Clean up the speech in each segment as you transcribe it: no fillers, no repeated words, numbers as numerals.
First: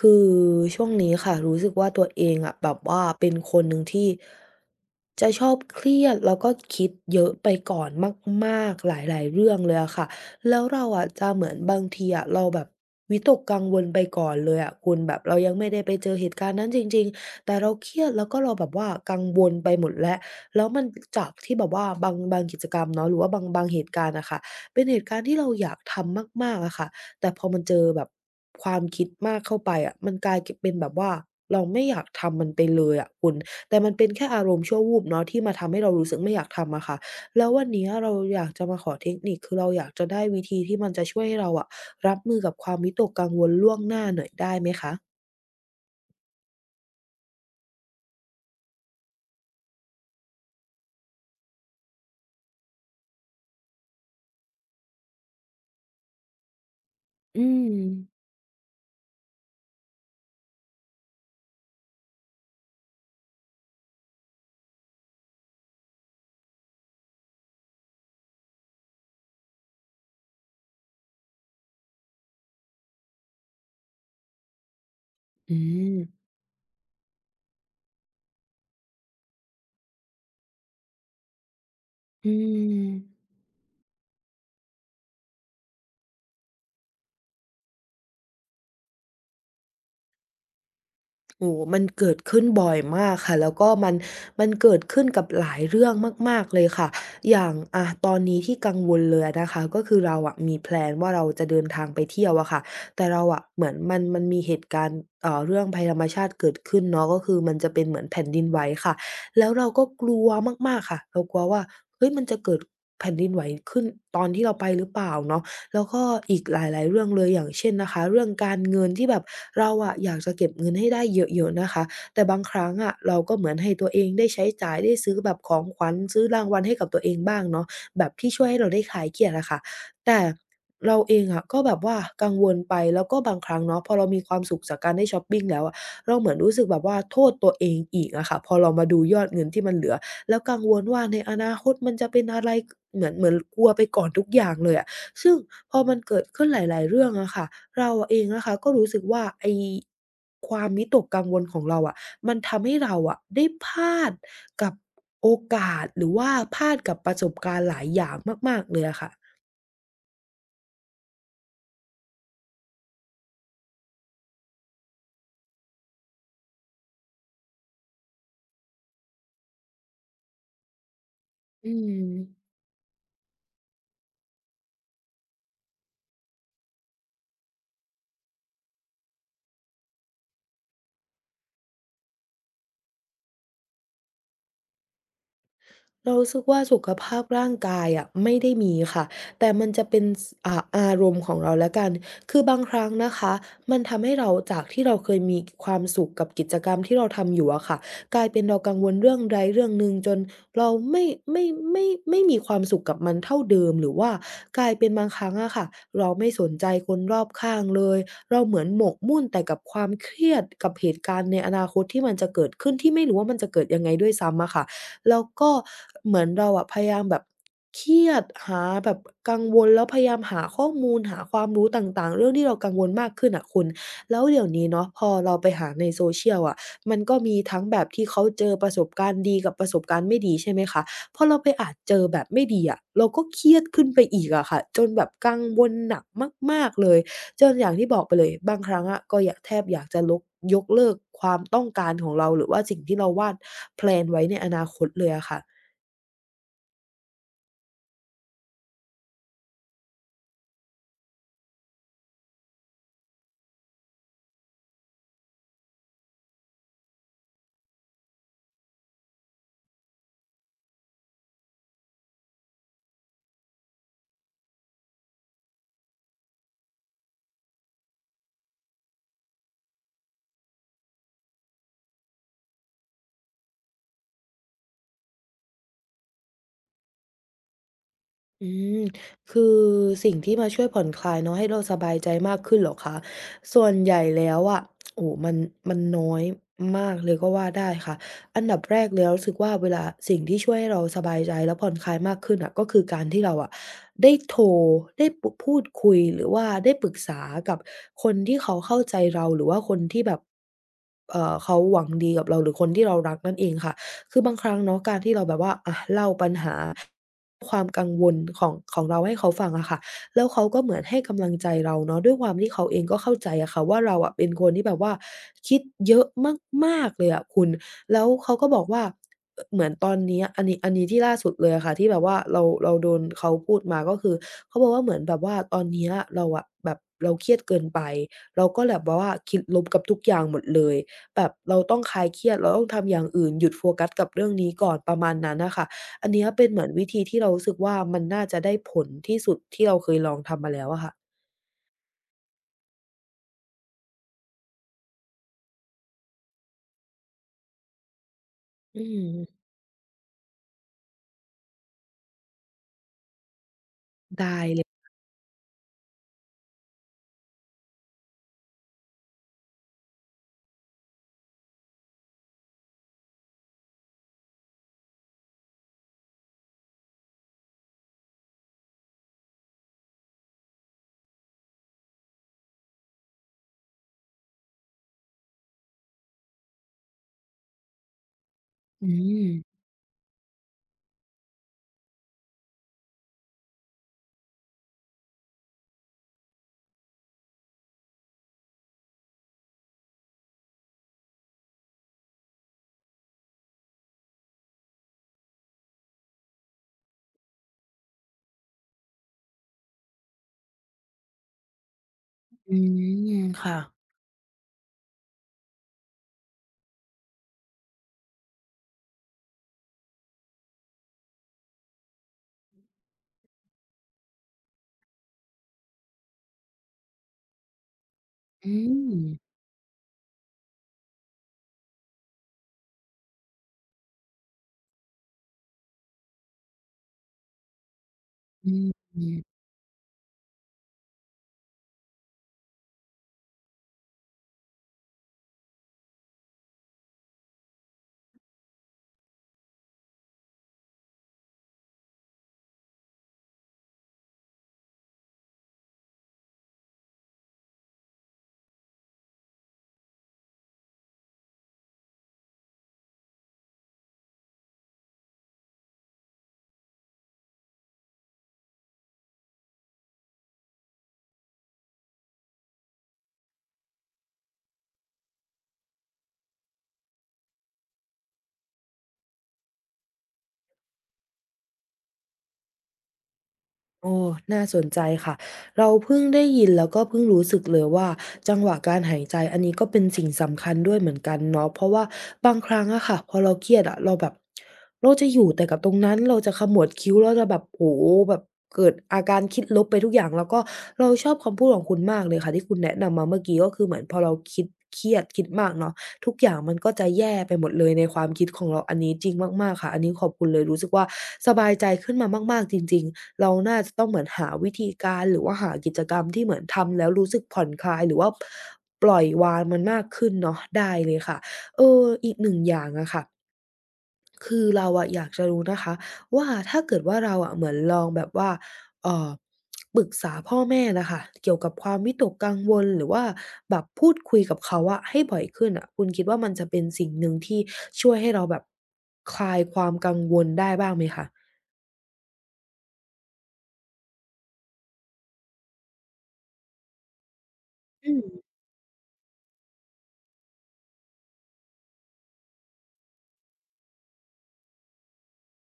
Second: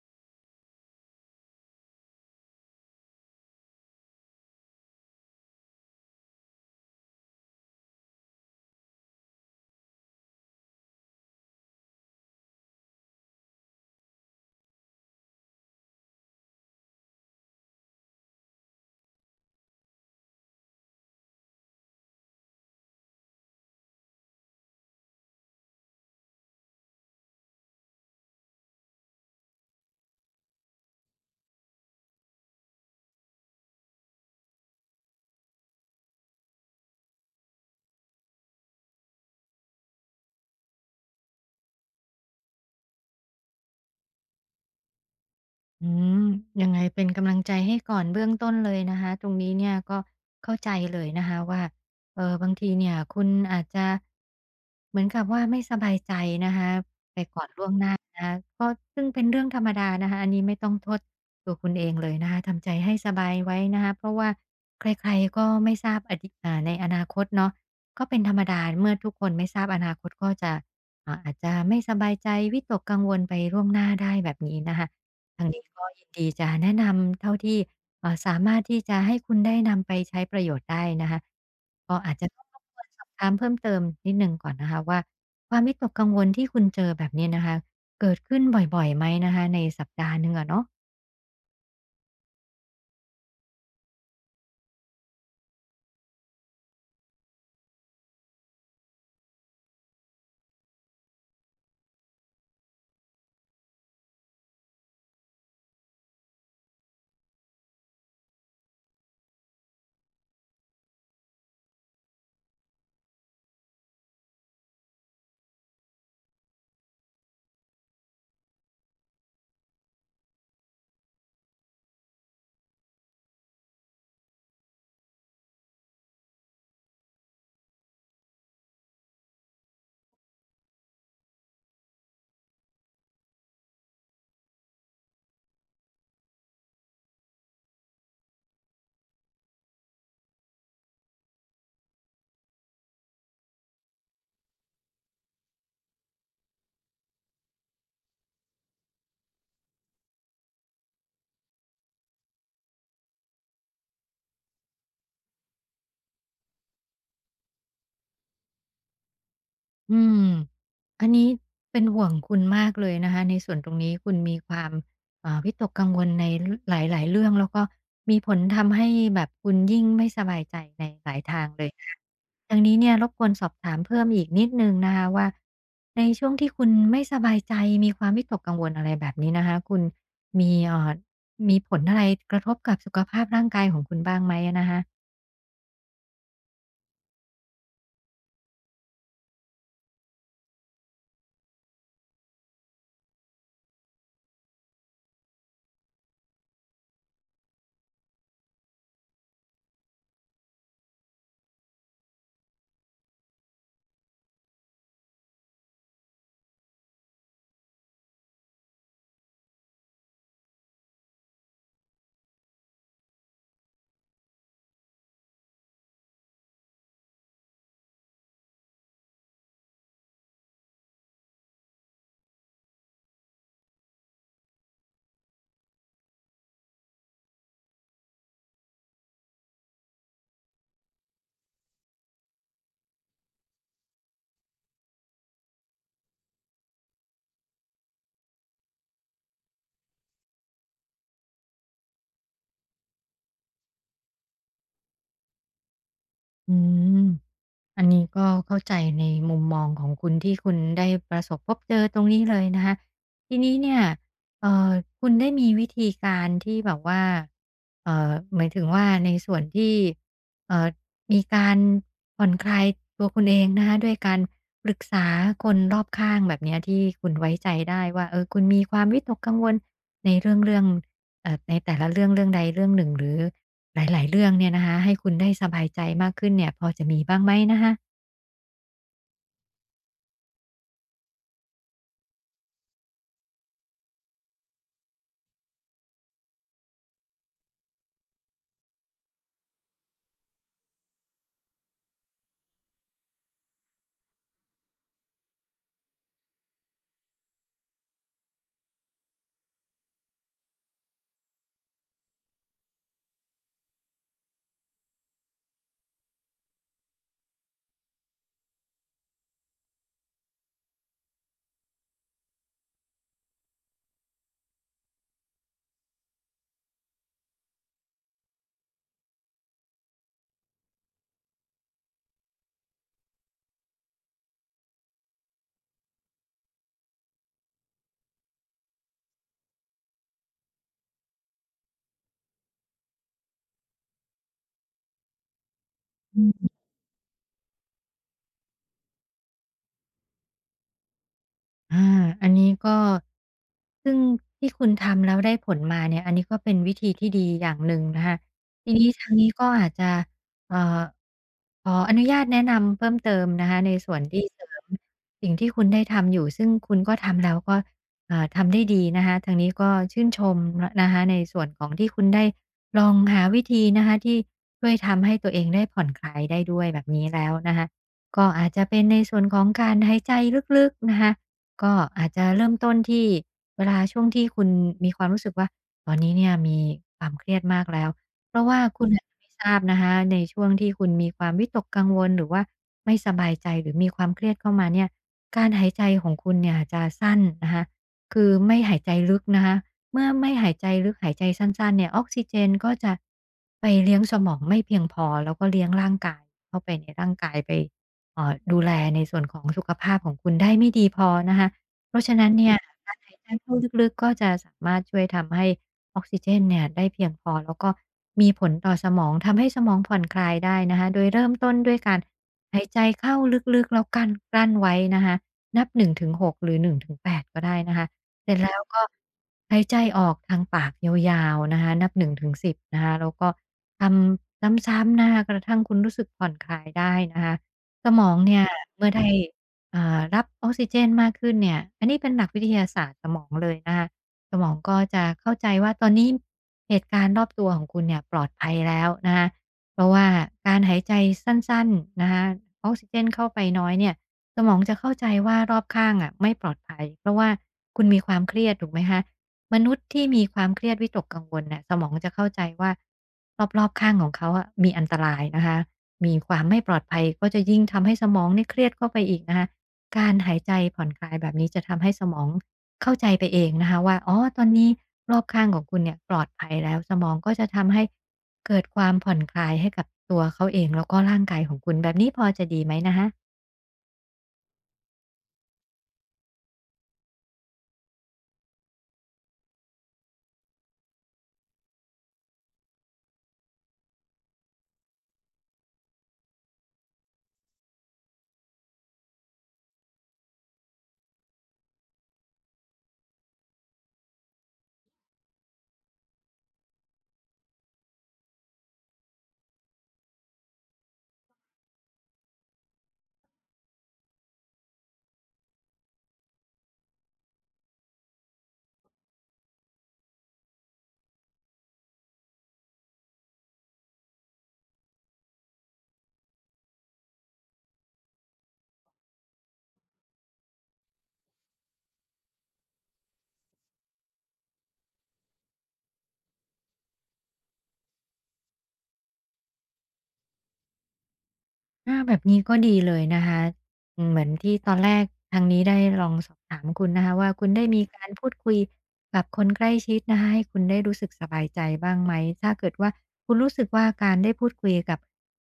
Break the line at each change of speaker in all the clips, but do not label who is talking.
คือช่วงนี้ค่ะรู้สึกว่าตัวเองอะแบบว่าเป็นคนหนึ่งที่จะชอบเครียดแล้วก็คิดเยอะไปก่อนมากๆหลายๆเรื่องเลยอะค่ะแล้วเราอะจะเหมือนบางทีอะเราแบบวิตกกังวลไปก่อนเลยอะคุณแบบเรายังไม่ได้ไปเจอเหตุการณ์นั้นจริงๆแต่เราเครียดแล้วก็เราแบบว่ากังวลไปหมดแล้วแล้วมันจากที่แบบว่าบางกิจกรรมเนาะหรือว่าบางเหตุการณ์อะค่ะเป็นเหตุการณ์ที่เราอยากทำมากๆอะค่ะ แต่พอมันเจอแบบความคิดมากเข้าไปอะมันกลายกเป็นแบบว่าเราไม่อยากทำมันไปเลยอะคุณแต่มันเป็นแค่อารมณ์ชั่ววูบเนาะที่มาทำให้เรารู้สึกไม่อยากทำอะค่ะแล้ววันเนี้ยเราอยากจะมาขอเทคนิคคือเราอยากจะได้วิธีที่มันจะช่วยให้เราอะรับมือกับความวิตกกังวลล่วงหน้าหน่อยได้ไหมคะ
อืมยังไงเป็นกำลังใจให้ก่อนเบื้องต้นเลยนะคะตรงนี้เนี่ยก็เข้าใจเลยนะคะว่าบางทีเนี่ยคุณอาจจะเหมือนกับว่าไม่สบายใจนะคะไป
อื
ก่อนล่
ม
วงหน้านะคะก็ซึ่งเป็นเรื่องธรรมดานะคะอันนี้ไม่ต้องโทษตัวคุณเองเลยนะคะทำใจให้สบายไว้นะคะเพราะว่าใครๆก็ไม่ทราบอดีในอนาคตเนาะก็เป็นธรรมดาเมื่อทุกคนไม่ทราบอนาคตก็จะอาจจะไม่สบายใจวิตกกังวลไปล่วงหน้าได้แบบนี้นะคะ ทาง
อื
นี้ก็
ม
ยินดีจะแนะนำเท่าที่สามารถที่จะให้คุณได้นำไปใช้ประโยชน์ได้นะคะก็อาจจะ
อื
ต้องรบกวนสอบถา
ม
มเพิ่มเติมนิดหนึ่งก่อนนะคะว่าความวิตกกังวลที่คุณเจอแบบนี้นะคะเกิดขึ้นบ่อยๆไหมนะคะในสัปดาห์หนึ่งอะเนาะ
โอ้โฮมันเกิดขึ้นบ่อยมากค่ะ แล้วก็มันเกิดขึ้นกับหลายเรื่องมากๆเลยค่ะ อย่างอะตอนนี้ที่กังวลเลยอะนะคะก็คือเราอะมีแพลนว่าเราจะเดินทางไปเที่ยวอะค่ะแต่เราอะเหมือนมันมีเหตุการณ์เรื่องภัยธรรมชาติเกิดขึ้นเนาะก็คือมันจะเป็นเหมือนแผ่นดินไหวค่ะ แล้วเราก็กลัวมากๆค่ะเรากลัวว่าเฮ้ยมันจะเกิดแผ่นดินไหวขึ้นตอนที่เราไปหรือเปล่าเนาะ แล้วก็อีกหลายๆเรื่องเลยอย่างเช่นนะคะเรื่องการเงินที่แบบเราอะอยากจะเก็บเงินให้ได้เยอะๆนะคะแต่บางครั้งอะเราก็เหมือนให้ตัวเองได้ใช้จ่ายได้ซื้อแบบของขวัญซื้อรางวัลให้กับตัวเองบ้างเนาะแบบที่ช่วยให้เราได้คลายเครียดอะค่ะแต่เราเองอะก็แบบว่ากังวลไปแล้วก็บางครั้งเนาะพอเรามีความสุขจากการได้ช็อปปิงแล้วอะเราเหมือนรู้สึกแบบว่าโทษตัวเองอีกอะค่ะพอเรามาดูยอดเงินที่มันเหลือแล้วกังวลว่าในอนาคตมันจะเป็นอะไรเหมือนกลัวไปก่อนทุกอย่างเลยอะ ซึ่งพอมันเกิดขึ้นหลายๆเรื่องอะค่ะเราเองนะคะก็รู้สึกว่าไอ้ความวิตกกังวลของเราอะมันทำให้เราอะได้พลาดกับโอกาสหรือว่าพลาดกับประสบการณ์หลายอย่างมากๆเลยอะค่ะ
อืมอันนี้เป็นห่วงคุณมากเลยนะคะในส่วนตรงนี้คุณมีความวิตกกังวลในหลายๆเรื่องแล้วก็มีผลทำให้แบบคุณยิ่งไม่สบายใจในหลายทางเล
อื
ยนะคะ
ม
ทางนี้เนี่ยรบกวนสอบถามเพิ่มอีกนิดนึงนะคะว่าในช่วงที่คุณไม่สบายใจมีความวิตกกังวลอะไรแบบนี้นะคะคุณมีมีผลอะไรกระทบกับสุขภาพร่างกายของคุณบ้างไหมนะคะ
เรารู้สึกว่าสุขภาพร่างกายอะไม่ได้มีค่ะแต่มันจะเป็นสอ่าอารมณ์ของเราแล้วกันคือบางครั้งนะคะมันทำให้เราจากที่เราเคยมีความสุขกับกิจกรรมที่เราทำอยู่อะค่ะกลายเป็นเรากังวลเรื่องใดเรื่องหนึ่งจนเราไม่ไม่ไม่มีความสุขกับมันเท่าเดิมหรือว่ากลายเป็นบางครั้งอะค่ะเราไม่สนใจคนรอบข้างเลยเราเหมือนหมกมุ่นแต่กับความเครียดกับเหตุการณ์ในอนาคตที่มันจะเกิดขึ้นที่ไม่รู้ว่ามันจะเกิดยังไงด้วยซ้ำอะค่ะ แล้วก็เหมือนเราอะพยายามแบบเครียดหาแบบกังวลแล้วพยายามหาข้อมูลหาความรู้ต่างๆเรื่องที่เรากังวลมากขึ้นอะคุณแล้วเดี๋ยวนี้เนาะพอเราไปหาใน social อะมันก็มีทั้งแบบที่เขาเจอประสบการณ์ดีกับประสบการณ์ไม่ดีใช่ไหมคะพอเราไปอาจเจอแบบไม่ดีอะเราก็เครียดขึ้นไปอีกอะค่ะจนแบบกังวลหนักมากๆเลย จนอย่างที่บอกไปเลยบางครั้งอะก็อยากแทบอยากจะยกเลิกความต้องการของเราหรือว่าสิ่งที่เราวาดแพลนไว้ในอนาคตเลยอะค่ะ
อืม อันนี้ก็เข้าใจในมุมมองของคุณที่คุณได้ประสบพบเจอตรงนี้เลยนะคะทีนี้เนี่ยเอ่อคุณได้มีวิธีการที่แบบว่าหมายถึงว่าในส่วนที่เอ่อมีการผ่อนคลายตัวคุณเองนะคะด้วยการปรึกษาคนรอบข้างแบบเนี้ยที่คุณไว้ใจได้ว่าคุณมีความวิตกกังวลในเรื่องในแต่ละเรื่องใดเรื่องหนึ่งหรือหลายๆเรื่องเนี่ยนะคะให้คุณได้สบายใจมากขึ้นเนี่ยพอจะมีบ้างไหมนะคะ
อืมคือสิ่งที่มาช่วยผ่อนคลายเนาะให้เราสบายใจมากขึ้นเหรอคะ ส่วนใหญ่แล้วอะโอ้โฮมันน้อยมากเลยก็ว่าได้ค่ะอันดับแรกเลยเรารู้สึกว่าเวลาสิ่งที่ช่วยให้เราสบายใจและผ่อนคลายมากขึ้นอะก็คือการที่เราอะได้โทรได้พูดคุยหรือว่าได้ปรึกษากับคนที่เขาเข้าใจเราหรือว่าคนที่แบบเขาหวังดีกับเราหรือคนที่เรารักนั่นเองค่ะ คือบางครั้งเนาะการที่เราแบบว่าอะเล่าปัญหาความกังวลของเราให้เขาฟังอะค่ะแล้วเขาก็เหมือนให้กำลังใจเราเนาะด้วยความที่เขาเองก็เข้าใจอะค่ะว่าเราอะเป็นคนที่แบบว่าคิดเยอะมากๆเลยอะคุณแล้วเขาก็บอกว่าอเหมือนตอนเนี้ยอันนี้ที่ล่าสุดเลยอะค่ะที่แบบว่าเราโดนเขาพูดมาก็คือเขาบอกว่าเหมือนแบบว่าตอนเนี้ยเราอะแบบเราเครียดเกินไปเราก็แบบว่าคิดลบกับทุกอย่างหมดเลย แบบเราต้องคลายเครียดเราต้องทำอย่างอื่นหยุดโฟกัสกับเรื่องนี้ก่อนประมาณนั้นน่ะค่ะอันเนี้ยเป็
อืม
นเหมือนวิธีที่เรารู้สึกว่ามันน่าจะได้ผลที่สุดที่เราเคยลองทำมาแล้วอะค่ะ
อาอันนี้ก็ซึ่งที่คุณทำแล้วได้ผลมาเนี่ยอันนี้ก็เป็นวิธีที่ดีอย่างหนึ่งนะคะที
อื
นี้ทาง
ม
นี้ก็อาจจะเอ่อขออนุญาตแนะนำเพิ่มเติมนะคะในส่วนที่
ได้
เสริ
เล
ม
ย
สิ่งที่คุณได้ทำอยู่ซึ่งคุณก็ทำแล้วก็ทำได้ดีนะคะทางนี้ก็ชื่นชมนนะคะในส่วนของที่คุณได้ลองหาวิธีนะคะที่ช่วยทำให้ตัวเองได้ผ่อนคลายได้ด้วยแบบนี้แล้วนะคะก็อาจจะเป็นในส่วนของการหายใจลึกๆนะคะ ก็อาจจะเริ่มต้นที่เวลาช่วงที่คุณมีความรู้สึกว่าตอนนี้เนี่ยมีความเครียดมากแล้วเพราะว่าคุ
อื
ณมอาจจะไม่ทราบ
ม
นะคะในช่วงที่คุณมีความวิตกกังวลหรือว่าไม่สบายใจหรือมีความเครียดเข้ามาเนี่ยการหายใจของคุณเนี่ยจะสั้นนะคะคือไม่หายใจลึกนะคะเมื่อไม่หายใจลึกหายใจสั้นๆเนี่ยออกซิเจนก็จะไปเลี้ยงสมองไม่เพียงพอแล้วก็เลี้ยงร่างกายเข้าไปในร่างกายไป ดูแลในส่วนของสุขภาพของคุณได้ไม่ดีพอนะคะเพราะฉะนั้นเนี่
อื
ยการ
ม
หายใจเข้า
ค่ะ
ลึกๆก็จะสามารถช่วยทำให้ออกซิเจนเนี่ยได้เพียงพอแล้วก็มีผลต่อสมองทำให้สมองผ่อนคลายได้นะคะโดยเริ่มต้นด้วยการหายใจเข้าลึกๆแล้วกั้นกลั้นไว้นะคะนับหนึ6หกหรือ1-8ก็ได้นะคะเสร็จแล้
อื
วก็
ม
หายใจออกทางปากยาวๆนะคะนับหนึ่งถึงสิบนะคะแล้วก็ทำซ้ำๆนะคะกระทั่งคุณรู้สึกผ่อนคลายได้นะคะ สมองเนี่ย
อื
เมื่อได้
ม
รับออกซิเจนมากขึ้นเนี่ยอันนี้เป็นหลักวิทยาศาสตร์สมองเลยนะคะสมองก็จะเข้าใจว่าตอนนี้เหตุการณ์รอบตัวของคุณเนี่ยปลอดภัยแล้วนะคะเพราะว่าการหายใจสั้นๆนะคะออกซิเจนเข้าไปน้อยเนี่ยสมองจะเข้าใจว่ารอบข้างอะไม่ปลอดภัยเพราะว่าคุณมีความเครียดถูกไหมคะมนุษย์ที่มีความเครียดวิตกกังวลเนี่ยสมองจะเข้าใจว่ารอบๆข้างของเขาอะมีอันตรายนะคะ มีความไม่ปลอดภัยก็จะยิ่งทำให้สมองเนี่ยเครียดเข้าไปอีกนะคะการหายใจผ่อนคลายแบบนี้จะทำให้สมองเข้าใจไปเองนะคะว่าอ๋อตอนนี้รอบข้างของคุณเนี่ยปลอดภัยแล้วสมองก็จะทำให้เกิดความผ่อนคลายให้กับตัวเขาเองแล้วก็ร่างกายของคุณแบบนี้พอจะดีไหมนะคะ
โอ้น่าสนใจค่ะเราเพิ่งได้ยินแล้วก็เพิ่งรู้สึกเลยว่าจังหวะการหายใจอันนี้ก็เป็นสิ่งสำคัญด้วยเหมือนกันเนาะเพราะว่าบางครั้งอะค่ะพอเราเครียดอะเราแบบเราจะอยู่แต่กับตรงนั้นเราจะขมวดคิ้วเราจะแบบโอ้โฮแบบเกิดอาการคิดลบไปทุกอย่างแล้วก็เราชอบคำพูดของคุณมากเลยค่ะที่คุณแนะนำมาเมื่อกี้ก็คือเหมือนพอเราคิดเครียดคิดมากเนาะ ทุกอย่างมันก็จะแย่ไปหมดเลยในความคิดของเราอันนี้จริงมากๆค่ะอันนี้ขอบคุณเลยรู้สึกว่าสบายใจขึ้นมามากๆจริงๆเราน่าจะต้องเหมือนหาวิธีการหรือว่าหากิจกรรมที่เหมือนทำแล้วรู้สึกผ่อนคลายหรือว่าปล่อยวางมันมากขึ้นเนาะได้เลยค่ะเอออีกหนึ่งอย่างอะค่ะ คือเราอะอยากจะรู้นะคะว่าถ้าเกิดว่าเราอะเหมือนลองแบบว่าเอ่อปรึกษาพ่อแม่น่ะค่ะเกี่ยวกับความวิตกกังวลหรือว่าแบบพูดคุยกับเขาอะให้บ่อยขึ้นน่ะคุณคิดว่ามันจะเป็นสิ่งหนึ่งที่ช่วยให้เราแบบคลายความกังวลได้บ้างไหมคะ
อาแบบนี้ก็ดีเลยนะคะอืมเหมือนที่ตอนแรกทางนี้ได้ลองสอบถามคุณนะคะว่าคุณได้มี
อืม
การพูดคุยกับคนใกล้ชิดนะคะให้คุณได้รู้สึกสบายใจบ้างไหมถ้าเกิดว่าคุณรู้สึกว่าการได้พูดคุยกับ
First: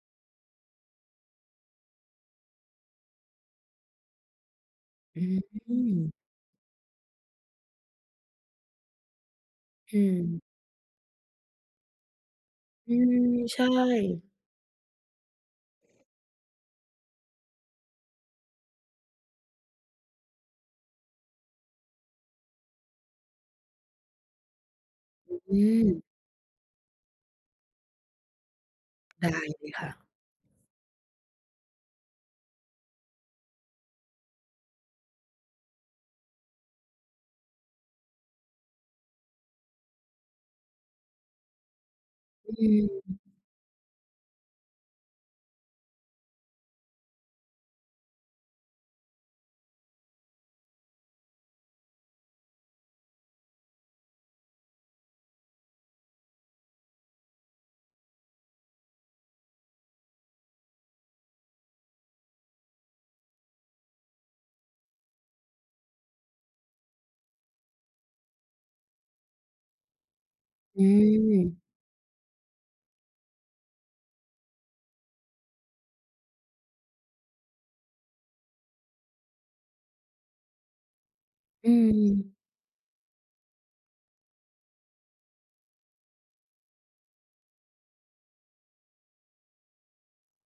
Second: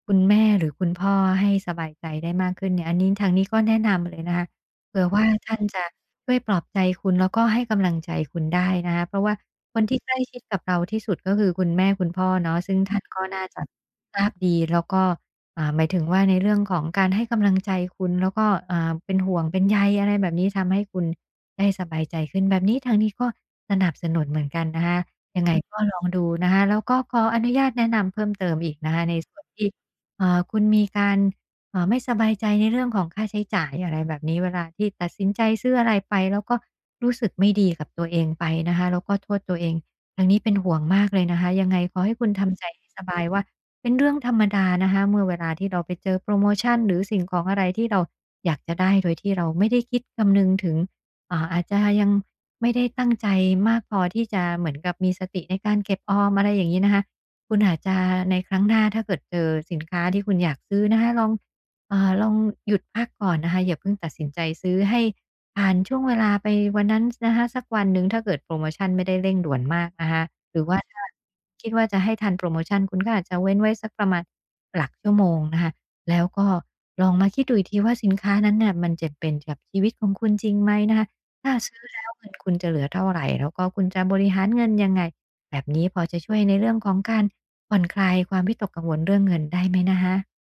คุณแม่หรือคุณพ่อให้สบายใจได้มากขึ้นเนี่ยอันนี้ทางนี้ก็แนะนำเลยนะคะเผื่อ
อื
ว่าท่า
ม
นจะช่วยปลอบใจคุณแล้วก็ให้กำลังใจคุณได้นะคะเพราะว่าคน
อื
ที่ใกล้ชิด
ม
กับเราที่สุดก็คือคุณแม่คุณพ่อเนาะซึ่ง
อื
ท่านก็
ม
น่าจะ
ใช่
ทราบดีแล้วก็ หมายถึงว่าในเรื่องของการให้กำลังใจคุณแล้วก็เป็นห่วงเป็นใยอะไรแบบนี้ทำให้คุณได้สบายใจขึ้นแบบนี้ทางนี้ก็สนับสนุนเหมือนกันนะคะยังไง
อื
ก็ลอง
ม
ดูนะคะแล้วก็ขออนุญาตแนะนำเพิ่มเติมอีกนะคะในส่
ได้
วน
เล
ที่
ยค่ะ
คุณมีการไม่สบายใจในเรื่องของค่าใช้จ่ายอะไรแบบนี้เวลาที่ตัดสินใจซื้ออะไรไปแล้วก็รู้สึกไม่ดีกับตัวเองไปนะคะแล้วก็โทษตัวเองทางนี้เป็นห่วงมากเลยนะคะยังไงขอให้คุณ
อื
ทำใจให้ส
ม
บายว่า เป็นเรื่องธรรมดานะคะเมื่อเวลาที่เราไปเจอโปรโมชันหรือสิ่งของอะไรที่เราอยากจะได้โดยที่เราไม่ได้คิดคำนึงถึงอาจจะยังไม่ได้ตั้งใจมากพอที่จะเหมือนกับมีสติในการเก็บออมอะไรอย่างนี้นะคะคุณอาจจะในครั้งหน้าถ้าเกิดเจอสินค้าที่คุณอยากซื้อนะคะลองลองหยุดพักก่อนนะคะอย่าเพิ่งตัดสินใจซื้อให้ ผ่านช่วงเวลาไปวันนั้นนะคะสักวันหนึ่งถ้าเกิดโพรโมชันไม่ได้เร่งด่วนมากนะคะหรือว่า
อื
ถ้าคิด
ม
ว่าจะให้ทันโพรโมชันคุณก็อาจจะเว้นไว้สักประมาณหลักชั่วโมงนะคะแล้วก็ลองมาคิดดูอีกทีว่าสินค้านั้นน่ะมันจำเป็นกับชีวิตของคุณจริงไหมนะคะถ้า
อื
ซื้อแล้วเงิน
ม
คุณจะเหลือเท่าไรแล้วก็คุณจะบริหารเงินยังไงแบบนี้พอจะช่วยในเรื่องของการผ่อนคลายความวิตกกังวลเรื่องเงินได้ไหมนะคะ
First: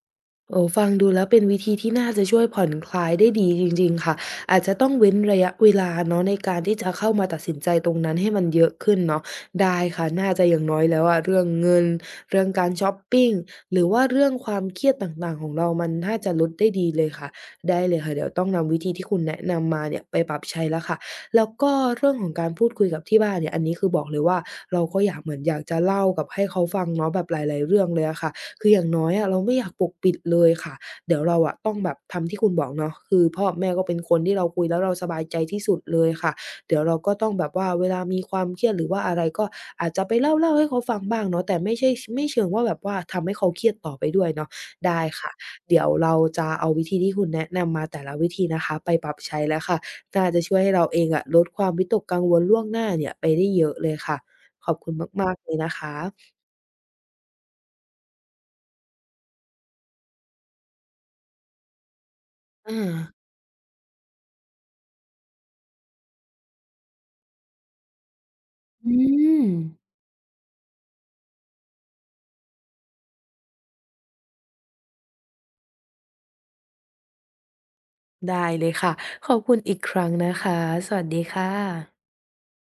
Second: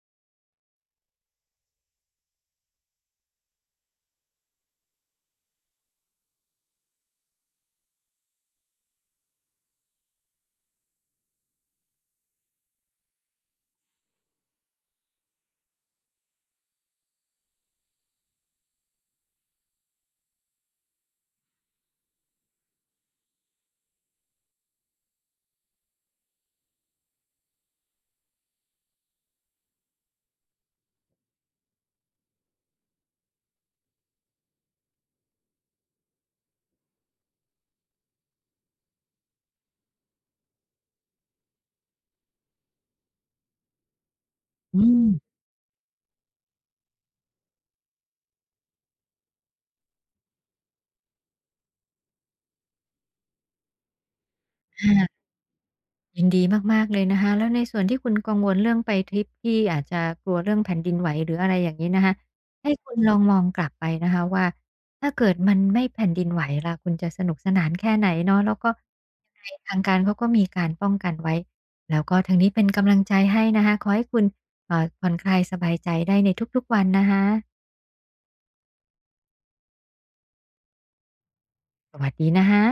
โอ้ฟังดูแล้วเป็นวิธีที่น่าจะช่วยผ่อนคลายได้ดีจริงๆค่ะอาจจะต้องเว้นระยะเวลาเนาะในการที่จะเข้ามาตัดสินใจตรงนั้นให้มันเยอะขึ้นเนาะได้ค่ะน่าจะอย่างน้อยแล้วอะเรื่องเงินเรื่องการชอปปิงหรือว่าเรื่องความเครียดต่างๆของเรามันน่าจะลดได้ดีเลยค่ะได้เลยค่ะเดี๋ยวต้องนำวิธีที่คุณแนะนำมาเนี่ยไปปรับใช้แล้วค่ะแล้วก็เรื่องของการพูดคุยกับที่บ้านเนี่ยอันนี้คือบอกเลยว่าเราก็อยากเหมือนอยากจะเล่ากับให้เขาฟังเนาะแบบหลายๆเรื่องเลยอะค่ะ คืออย่างน้อยอะเราไม่อยากปกปิดเลยค่ะเดี๋ยวเราอะต้องแบบทำที่คุณบอกเนาะคือพ่อกับแม่ก็เป็นคนที่เราคุยแล้วเราสบายใจที่สุดเลยค่ะเดี๋ยวเราก็ต้องแบบว่าเวลามีความเครียดหรือว่าอะไรก็อาจจะไปเล่าๆให้เขาฟังบ้างเนาะแต่ไม่ใช่ไม่เชิงว่าแบบว่าทำให้เขาเครียดต่อไปด้วยเนาะ
อืม
ได้ค่ะเดี๋ยวเราจะเอาวิธีที่คุณแนะนำมาแต่ละวิธีนะคะไปปรับใช้แล้วค่ะน่าจะช่วยให้เราเองอะลดความวิตกกังวลล่วงหน้าเนี่ยไปได้เยอะเลยค่ะขอบคุณ
อะ
มากๆเลยนะคะ
ยินดีมากๆเลยนะคะแล้วในส่วนที่คุณกังวลเรื่องไปทริปที่อาจจะกลัวเรื่องแผ่นดินไหวหรืออะไรอย่างนี้นะคะให้คุณล
อา
องมองกลับไปนะคะว่าถ้าเกิดมันไม่แผ่นดินไหวล่ะคุณจะสนุกสนานแค่ไหนเนาะแล้วก็
อื
ยังไง
ม
ทางการเขาก็มีการป้องกันไว้แล้วก็ทางนี้เป็นกำลังใจให้นะคะขอให้คุณผ่อนคลายสบายใจได้ในทุกๆวันนะคะ
ได้เลยค่ะ ขอบคุณอีกครั้งนะคะ สวัสดีค่ะ
สวัสดีนะคะ